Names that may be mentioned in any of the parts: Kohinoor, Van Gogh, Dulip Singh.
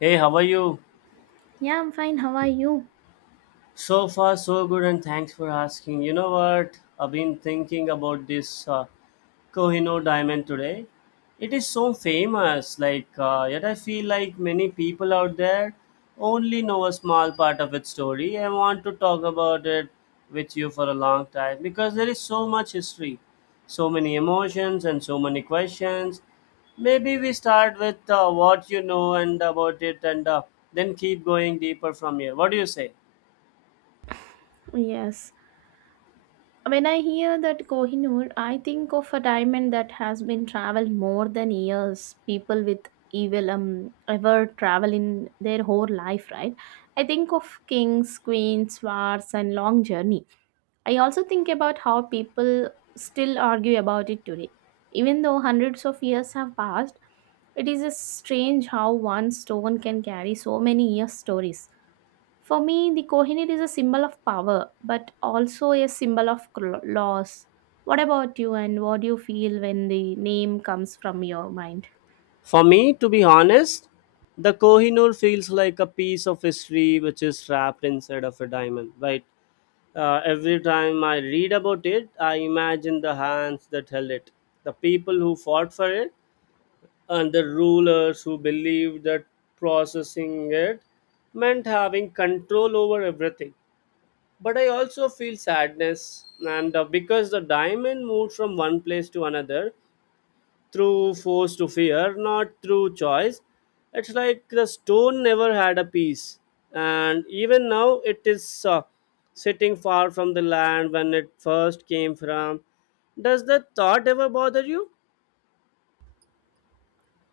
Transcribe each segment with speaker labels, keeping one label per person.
Speaker 1: Hey, how are you?
Speaker 2: Yeah, I'm fine. How are you?
Speaker 1: So far, so good, and thanks for asking. You know what? I've been thinking about this Kohinoor diamond today. It is so famous, yet I feel like many people out there only know a small part of its story. I want to talk about it with you for a long time because there is so much history, so many emotions, and so many questions. Maybe we start with what you know and about it and then keep going deeper from here. What do you say?
Speaker 2: Yes. When I hear that Kohinoor, I think of a diamond that has been traveled more than years. People with evil ever travel in their whole life, right? I think of kings, queens, wars, and long journey. I also think about how people still argue about it today, even though hundreds of years have passed. It is a strange how one stone can carry so many years stories. For me, the Kohinoor is a symbol of power, but also a symbol of loss. What about you, and what do you feel when the name comes from your mind?
Speaker 1: For me, to be honest, the Kohinoor feels like a piece of history which is wrapped inside of a diamond. Right? Every time I read about it, I imagine the hands that held it, the people who fought for it, and the rulers who believed that processing it meant having control over everything. But I also feel sadness, and because the diamond moved from one place to another, through force to fear, not through choice. It's like the stone never had a peace, and even now it is sitting far from the land when it first came from. Does that thought ever bother you?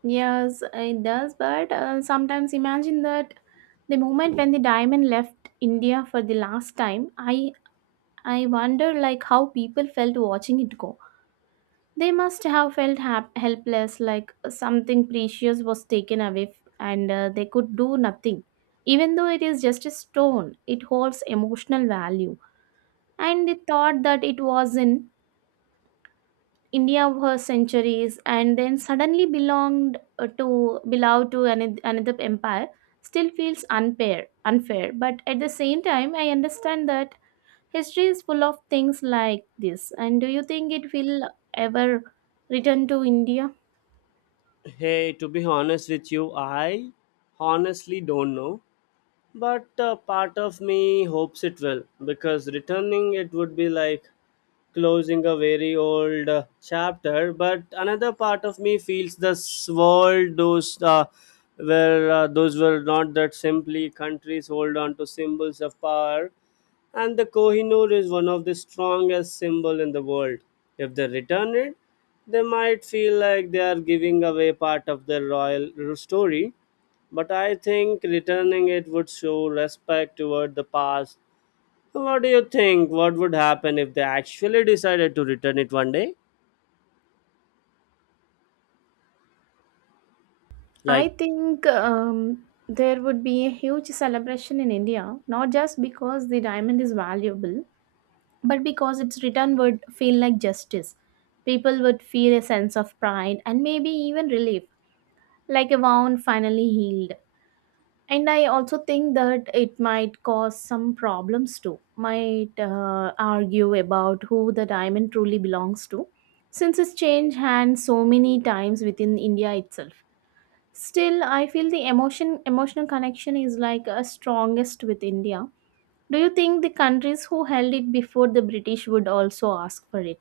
Speaker 2: Yes, it does, but sometimes imagine that the moment when the diamond left India for the last time, I wonder like how people felt watching it go. They must have felt helpless, like something precious was taken away and they could do nothing. Even though it is just a stone, it holds emotional value. And they thought that it was in India for centuries and then suddenly belonged belonged to another empire still feels unfair, unfair. But at the same time, I understand that history is full of things like this. And do you think it will ever return to India?
Speaker 1: Hey, to be honest with you, I honestly don't know. But part of me hopes it will, because returning it would be like closing a very old chapter, but another part of me feels this world those were not that simply countries hold on to symbols of power, and the Kohinoor is one of the strongest symbol in the world. If they return it, they might feel like they are giving away part of their royal story. But I think returning it would show respect toward the past. What do you think? What would happen if they actually decided to return it one day?
Speaker 2: I
Speaker 1: Like,
Speaker 2: think there would be a huge celebration in India, not just because the diamond is valuable, but because its return would feel like justice. People would feel a sense of pride and maybe even relief, like a wound finally healed. And I also think that it might cause some problems too, might argue about who the diamond truly belongs to, since it's changed hands so many times within India itself. Still, I feel the emotional connection is like a strongest with India. Do you think the countries who held it before the British would also ask for it?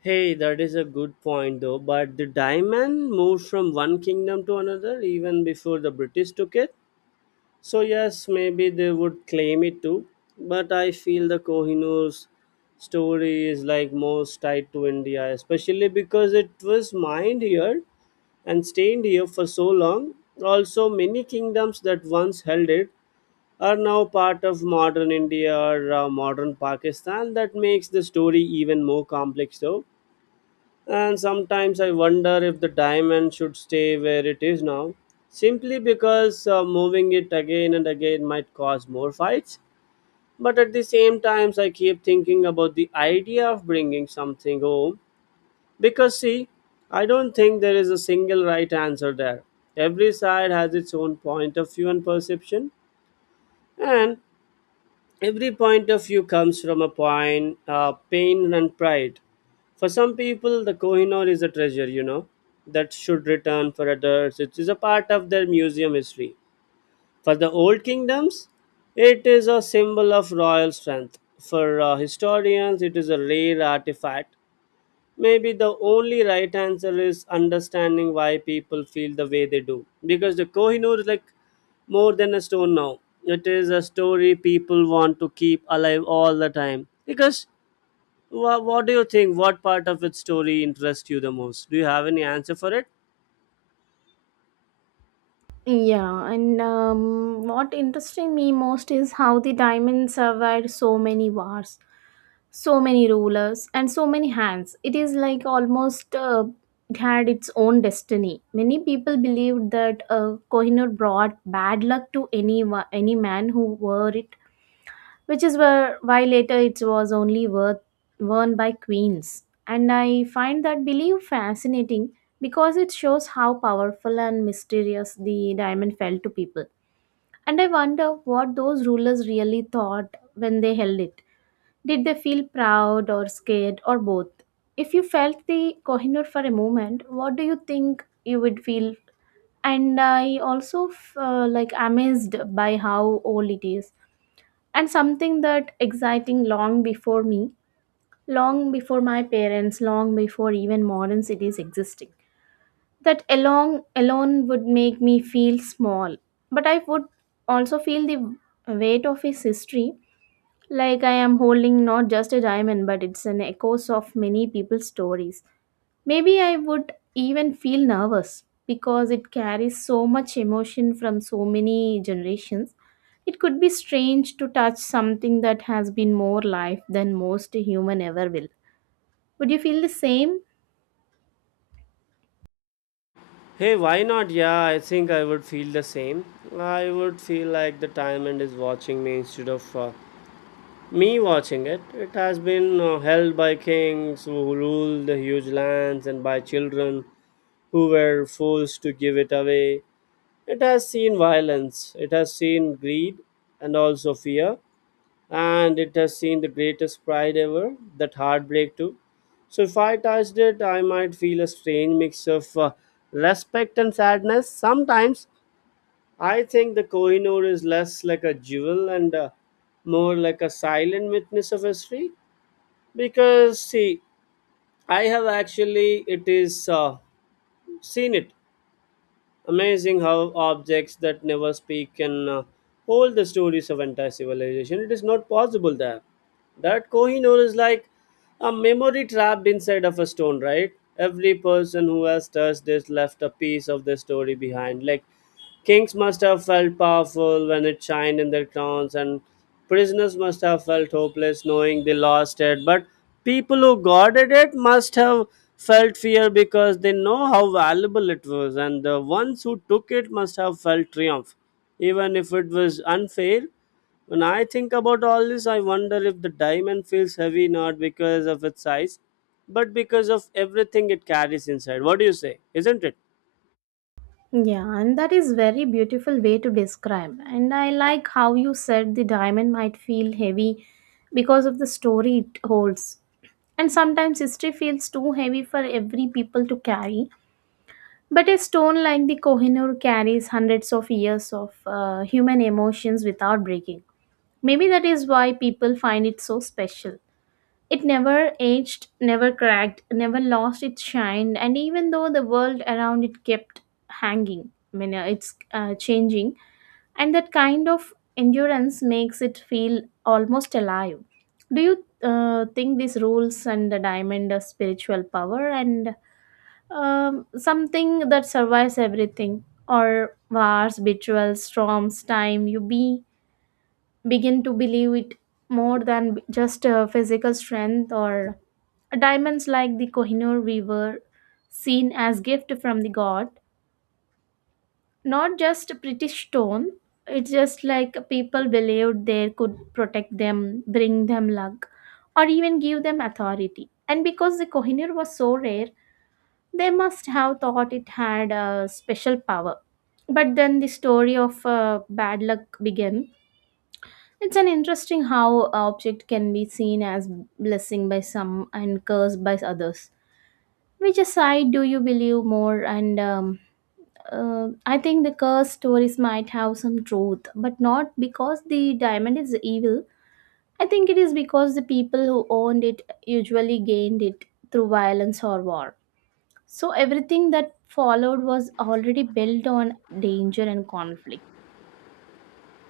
Speaker 1: hey, that is a good point though, but the diamond moved from one kingdom to another even before the British took it. So, yes, maybe they would claim it too, but I feel the Kohinoor's story is like most tied to India, especially because it was mined here and stayed here for so long. Also, many kingdoms that once held it are now part of modern India or modern Pakistan. That makes the story even more complex, though. And sometimes I wonder if the diamond should stay where it is now, simply because moving it again and again might cause more fights. But at the same times, I keep thinking about the idea of bringing something home because, see, I don't think there is a single right answer there. Every side has its own point of view and perception, and every point of view comes from a point pain and pride. For some people the Kohinoor is a treasure, you know, that should return. For others it is a part of their museum history. For the old kingdoms it is a symbol of royal strength. For historians it is a rare artifact. Maybe the only right answer is understanding why people feel the way they do. Because the Kohinoor is like more than a stone now. It is a story people want to keep alive all the time. Because what do you think? What part of its story interests you the most? Do you have any answer for it?
Speaker 2: Yeah, and what interesting me most is how the diamond survived so many wars, so many rulers, and so many hands. It is like almost it had its own destiny. Many people believed that Kohinoor brought bad luck to any man who wore it, which is why later it was only worn by queens. And I find that belief fascinating because it shows how powerful and mysterious the diamond felt to people. And I wonder what those rulers really thought when they held it. Did they feel proud or scared or both? If you felt the Kohinoor for a moment, what do you think you would feel? And I also like amazed by how old it is, and something that exciting long before me, long before my parents, long before even modern cities existing. That along Alone would make me feel small, but I would also feel the weight of his history, like I am holding not just a diamond but it's an echoes of many people's stories. Maybe I would even feel nervous because it carries so much emotion from so many generations. It could be strange to touch something that has been more life than most human ever will. Would you feel the same?
Speaker 1: Hey, why not? Yeah, I think I would feel the same. I would feel like the diamond is watching me instead of me watching it. It has been held by kings who ruled the huge lands and by children who were forced to give it away. It has seen violence, it has seen greed and also fear, and it has seen the greatest pride ever, that heartbreak too. So if I touched it, I might feel a strange mix of respect and sadness. Sometimes I think the Kohinoor is less like a jewel and more like a silent witness of history, because see, I have actually it is seen it. Amazing how objects that never speak can hold the stories of entire civilization. It is not possible there that Kohinoor is like a memory trapped inside of a stone, right? Every person who has touched this left a piece of the story behind. Like, kings must have felt powerful when it shined in their crowns, and prisoners must have felt hopeless knowing they lost it. But people who guarded it must have felt fear because they know how valuable it was, and the ones who took it must have felt triumph, even if it was unfair. When I think about all this, I wonder if the diamond feels heavy not because of its size, but because of everything it carries inside. What do you say? Isn't it?
Speaker 2: Yeah, and that is very beautiful way to describe. And I like how you said the diamond might feel heavy because of the story it holds. And sometimes history feels too heavy for every people to carry. But a stone like the Kohinoor carries hundreds of years of human emotions without breaking. Maybe that is why people find it so special. It never aged, never cracked, never lost its shine, and even though the world around it kept hanging, I mean, it's changing, and that kind of endurance makes it feel almost alive. Do you think these rules and the diamond a spiritual power, and something that survives everything, or wars, rituals, storms, time, you be begin to believe it more than just a physical strength? Or diamonds like the Kohinoor we were seen as gift from the god, not just a pretty stone. It's just like people believed they could protect them, bring them luck, or even give them authority. And because the Kohinoor was so rare, they must have thought it had a special power. But then the story of bad luck began. It's an interesting how a object can be seen as blessing by some and cursed by others. Which side do you believe more? And I think the curse stories might have some truth, but not because the diamond is evil. I think it is because the people who owned it usually gained it through violence or war. So everything that followed was already built on danger and conflict.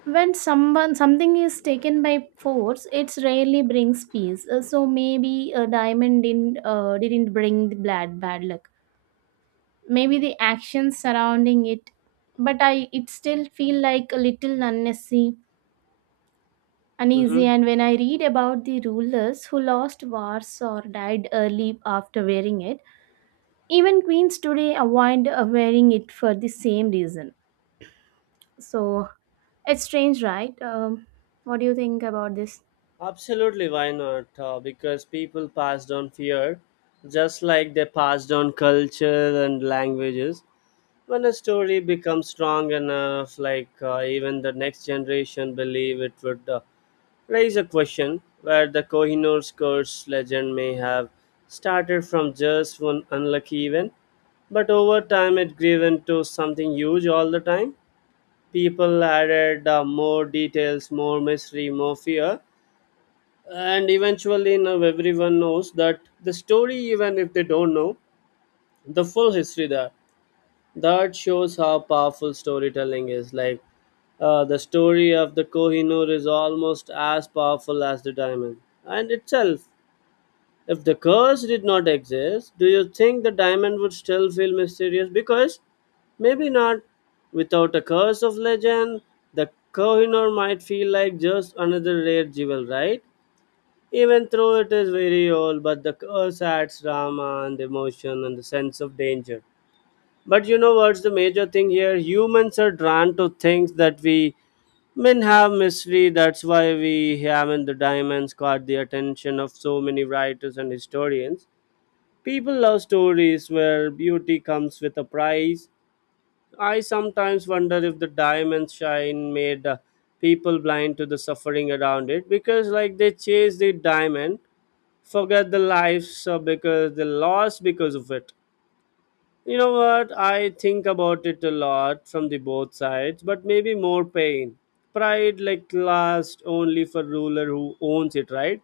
Speaker 2: When someone something is taken by force, it rarely brings peace. So maybe a diamond didn't bring the bad luck. Maybe the actions surrounding it, but I it still feel like a little unnecessary, uneasy.
Speaker 1: Mm-hmm.
Speaker 2: And when I read about the rulers who lost wars or died early after wearing it, even queens today avoid wearing it for the same reason. So it's strange, right? What do you think about this?
Speaker 1: Absolutely, why not? Because people passed on fear just like they passed on culture and languages. When a story becomes strong enough, even the next generation believe it would raise a question where the Kohinoor's curse legend may have started from just one unlucky event, but over time it grew into something huge all the time. People added more details, more mystery, more fear, and eventually now everyone knows that the story, even if they don't know the full history there. That shows how powerful storytelling is. Like, the story of the Kohinoor is almost as powerful as the diamond and itself. If the curse did not exist, do you think the diamond would still feel mysterious? Because maybe not. Without a curse of legend, the Kohinoor might feel like just another rare jewel, right? Even though it is very old, but the curse adds drama and emotion and the sense of danger. But you know what's the major thing here? Humans are drawn to things that we men have mystery. That's why we haven't the diamonds caught the attention of so many writers and historians. People love stories where beauty comes with a price. I sometimes wonder if the diamond shine made people blind to the suffering around it because, like, they chase the diamond, forget the lives because they lost because of it. You know what? I think about it a lot from the both sides, but maybe more pain. Pride like lasts only for ruler who owns it, right?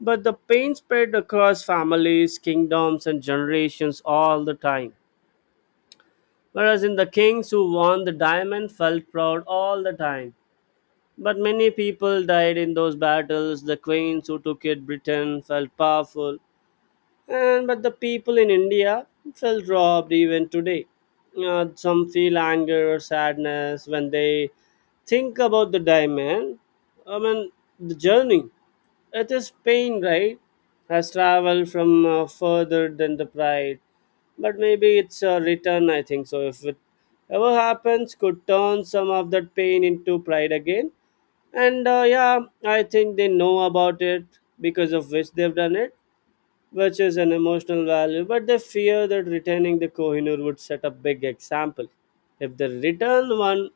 Speaker 1: But the pain spread across families, kingdoms, and generations all the time. Whereas in the kings who won the diamond felt proud all the time. But many people died in those battles. The queens who took it Britain felt powerful. And but the people in India feel robbed even today. Some feel anger or sadness when they think about the diamond. I mean, the journey. It is pain, right? Has traveled from further than the pride, but maybe it's a return. I think so. If it ever happens, could turn some of that pain into pride again. And yeah, I think they know about it because of which they've done it, which is an emotional value, but they fear that retaining the Kohinoor would set a big example. If they return one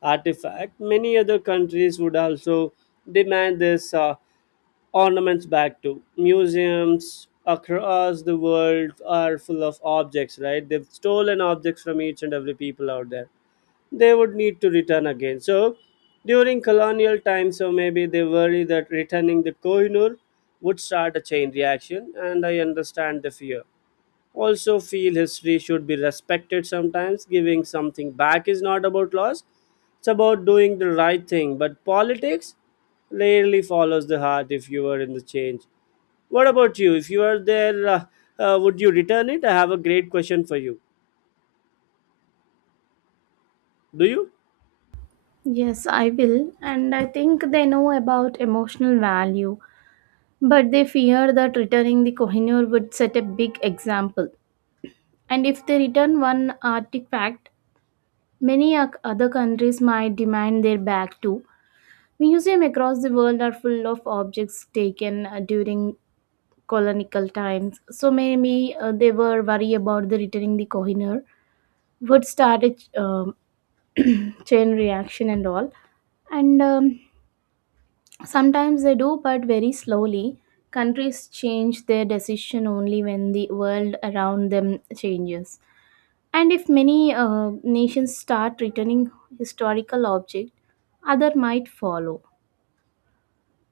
Speaker 1: artifact, many other countries would also demand this ornaments back. To museums across the world are full of objects, right? They've stolen objects from each and every people out there. They would need to return again. So during colonial time, so maybe they worry that returning the Kohinoor would start a chain reaction, and I understand the fear. Also, feel history should be respected sometimes. Giving something back is not about loss, it's about doing the right thing. But politics rarely follows the heart if you are in the change. What about you? If you are there, would you return it? I have a great question for you. Do you?
Speaker 2: Yes, I will. And I think they know about emotional value, but they fear that returning the Kohinoor would set a big example. And if they return one artifact, many other countries might demand their back too. Museums across the world are full of objects taken during colonial times. So maybe they were worried about the returning the Kohinoor would start a chain reaction and all. And sometimes they do, but very slowly. Countries change their decision only when the world around them changes, and if many nations start returning historical objects, other might follow.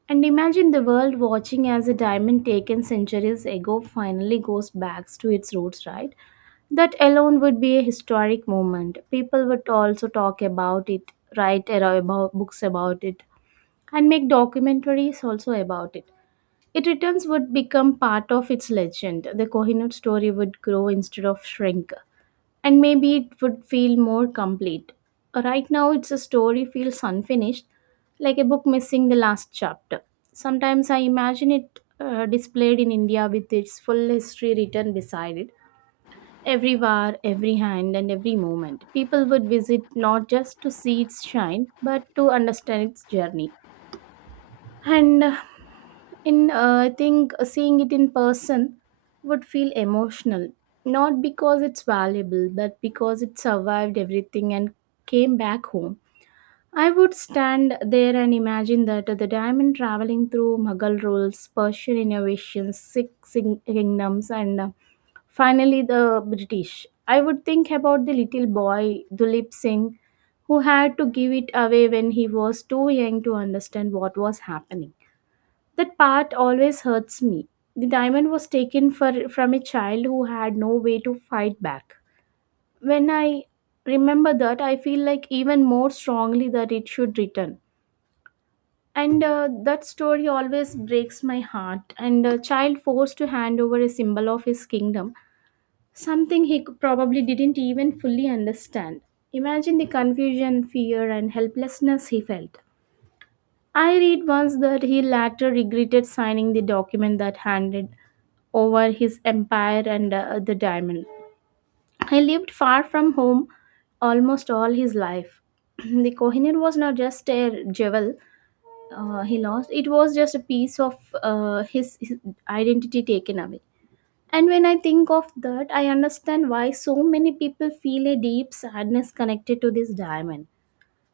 Speaker 2: And imagine the world watching as a diamond taken centuries ago finally goes back to its roots, right? That alone would be a historic moment. People would also talk about it, write about books about it, and make documentaries also about it. It returns would become part of its legend. The Kohinoor story would grow instead of shrink, and maybe it would feel more complete. Right now, it's a story feels unfinished, like a book missing the last chapter. Sometimes I imagine it displayed in India with its full history written beside it. Every war, every hand, and every moment. People would visit not just to see its shine, but to understand its journey. And uh, and I think seeing it in person would feel emotional, not because it's valuable, but because it survived everything and came back home. I would stand there and imagine that the diamond traveling through Mughal rules, Persian innovations, kingdoms, and finally the British. I would think about the little boy, Dulip Singh, who had to give it away when he was too young to understand what was happening. That part always hurts me. The diamond was taken for, from a child who had no way to fight back. When I remember that, I feel like even more strongly that it should return. And that story always breaks my heart. And a child forced to hand over a symbol of his kingdom, something he probably didn't even fully understand. Imagine the confusion, fear, and helplessness he felt. I read once that he later regretted signing the document that handed over his empire and the diamond. He lived far from home almost all his life. The Kohinoor was not just a jewel he lost, it was just a piece of his identity taken away. And when I think of that, I understand why so many people feel a deep sadness connected to this diamond.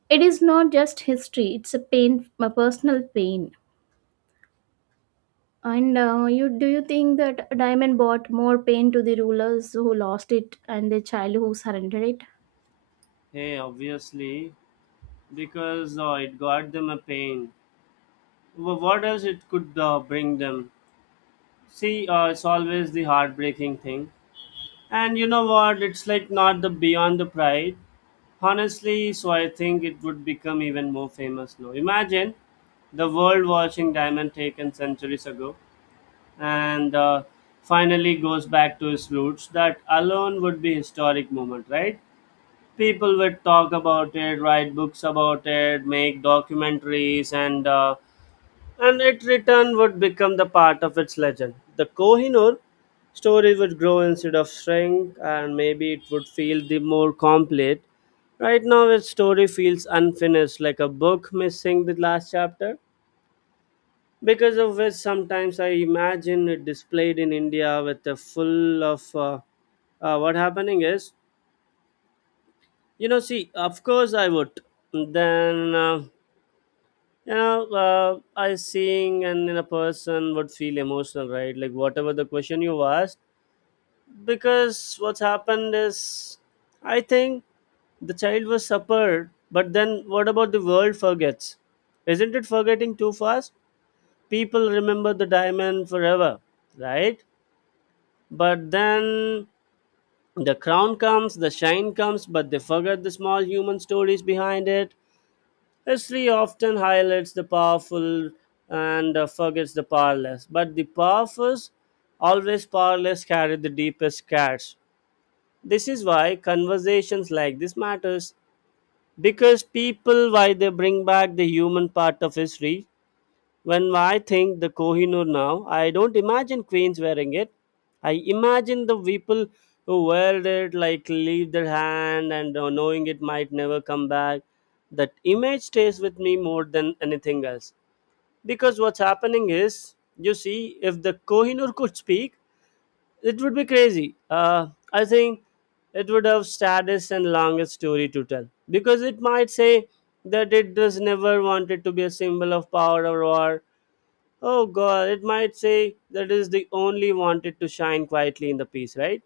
Speaker 2: It is not just history, it's a pain, a personal pain. And you do you think that diamond brought more pain to the rulers who lost it and the child who surrendered it?
Speaker 1: Hey, obviously, because it got them a pain. What else it could bring them? See, it's always the heartbreaking thing. And you know what? It's like not the beyond the pride. Honestly, so I think it would become even more famous now. Imagine the world watching Diamond taken centuries ago and finally goes back to its roots. That alone would be historic moment, right? People would talk about it, write books about it, make documentaries, and it return would become the part of its legend. The Kohinoor story would grow instead of shrink, and maybe it would feel the more complete. Right now its story feels unfinished, like a book missing the last chapter, because of which sometimes I imagine it displayed in India with a full of what happening is. You know, see, of course I would. Then, you know, I seeing and in a person would feel emotional, right? Like whatever the question you asked, because what's happened is, I think the child was suffered, but then what about the world forgets? Isn't it forgetting too fast? People remember the diamond forever, right? But then the crown comes, the shine comes, but they forget the small human stories behind it. History often highlights the powerful and forgets the powerless, but the powerful, always powerless, carry the deepest scars. This is why conversations like this matters, because people why they bring back the human part of history. When I think the Kohinoor now, I don't imagine queens wearing it. I imagine the people who wear it like leave their hand and knowing it might never come back. That image stays with me more than anything else. Because what's happening is, you see, if the Kohinoor could speak, it would be crazy. I think it would have saddest and longest story to tell. Because it might say that it does never wanted to be a symbol of power or war. Oh god, it might say that is the only wanted to shine quietly in the piece, right?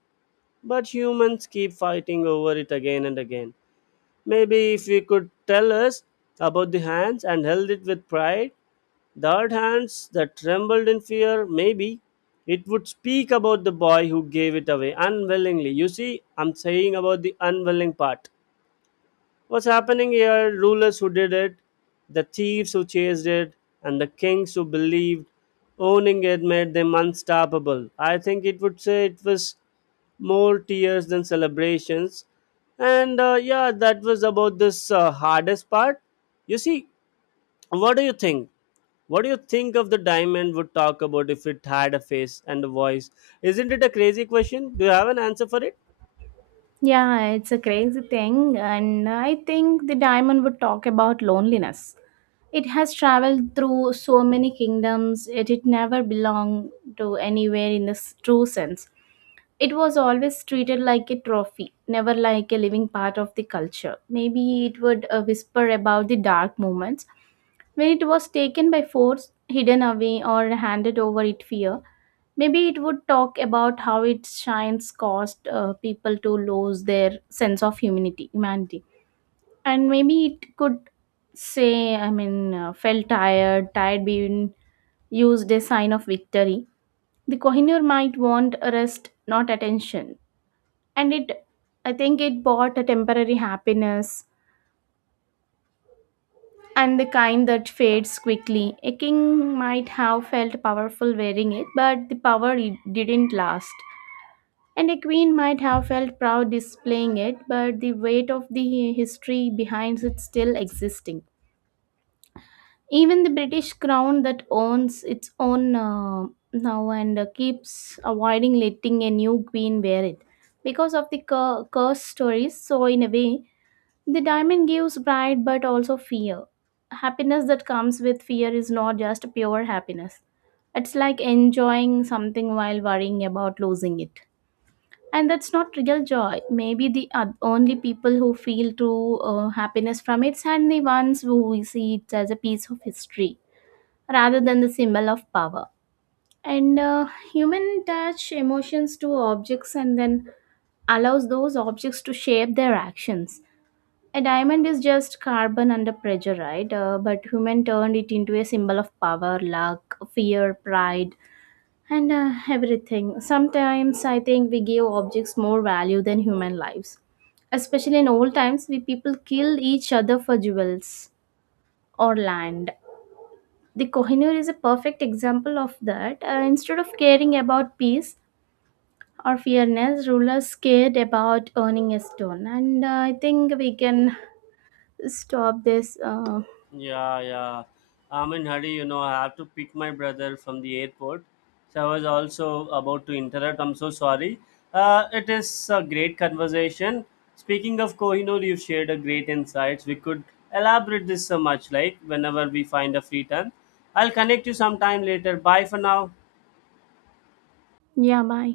Speaker 1: But humans keep fighting over it again and again. Maybe if you could tell us about the hands and held it with pride, the hard hands that trembled in fear, maybe it would speak about the boy who gave it away unwillingly. You see, I'm saying about the unwilling part. What's happening here? Rulers who did it, the thieves who chased it, and the kings who believed owning it made them unstoppable. I think it would say it was more tears than celebrations. And yeah, that was about this hardest part. You see, what do you think? What do you think of the diamond would talk about if it had a face and a voice? Isn't it a crazy question? Do you have an answer for it?
Speaker 2: Yeah, it's a crazy thing, and I think the diamond would talk about loneliness. It has traveled through so many kingdoms, yet it never belonged to anywhere in the true sense. It was always treated like a trophy, never like a living part of the culture. Maybe it would whisper about the dark moments when it was taken by force, hidden away, or handed over in fear. Maybe it would talk about how its shines caused people to lose their sense of humanity. And maybe it could say, felt tired, tired being used a sign of victory. The Kohinoor might want rest, not attention. And I think it bought a temporary happiness, and the kind that fades quickly. A king might have felt powerful wearing it, but the power it didn't last. And a queen might have felt proud displaying it, but the weight of the history behind it still existing. Even the British crown that owns its own now and keeps avoiding letting a new queen wear it because of the curse stories. So, in a way, the diamond gives pride but also fear. Happiness that comes with fear is not just pure happiness. It's like enjoying something while worrying about losing it. And that's not real joy. Maybe the only people who feel true happiness from it are the ones who we see it as a piece of history rather than the symbol of power. And human touch emotions to objects, and then allows those objects to shape their actions. A diamond is just carbon under pressure, right? But human turned it into a symbol of power, luck, fear, pride, and everything. Sometimes I think we give objects more value than human lives. Especially in old times, we people killed each other for jewels or land. The Kohinoor is a perfect example of that. Instead of caring about peace or fairness, rulers cared about earning a stone. And I think we can stop this.
Speaker 1: Yeah, yeah. I'm in hurry, you know, I have to pick my brother from the airport. So I was also about to interrupt. I'm so sorry. It is a great conversation. Speaking of Kohinoor, you've shared a great insights. We could elaborate this so much, like whenever we find a free time. I'll connect you sometime later. Bye for now.
Speaker 2: Niamey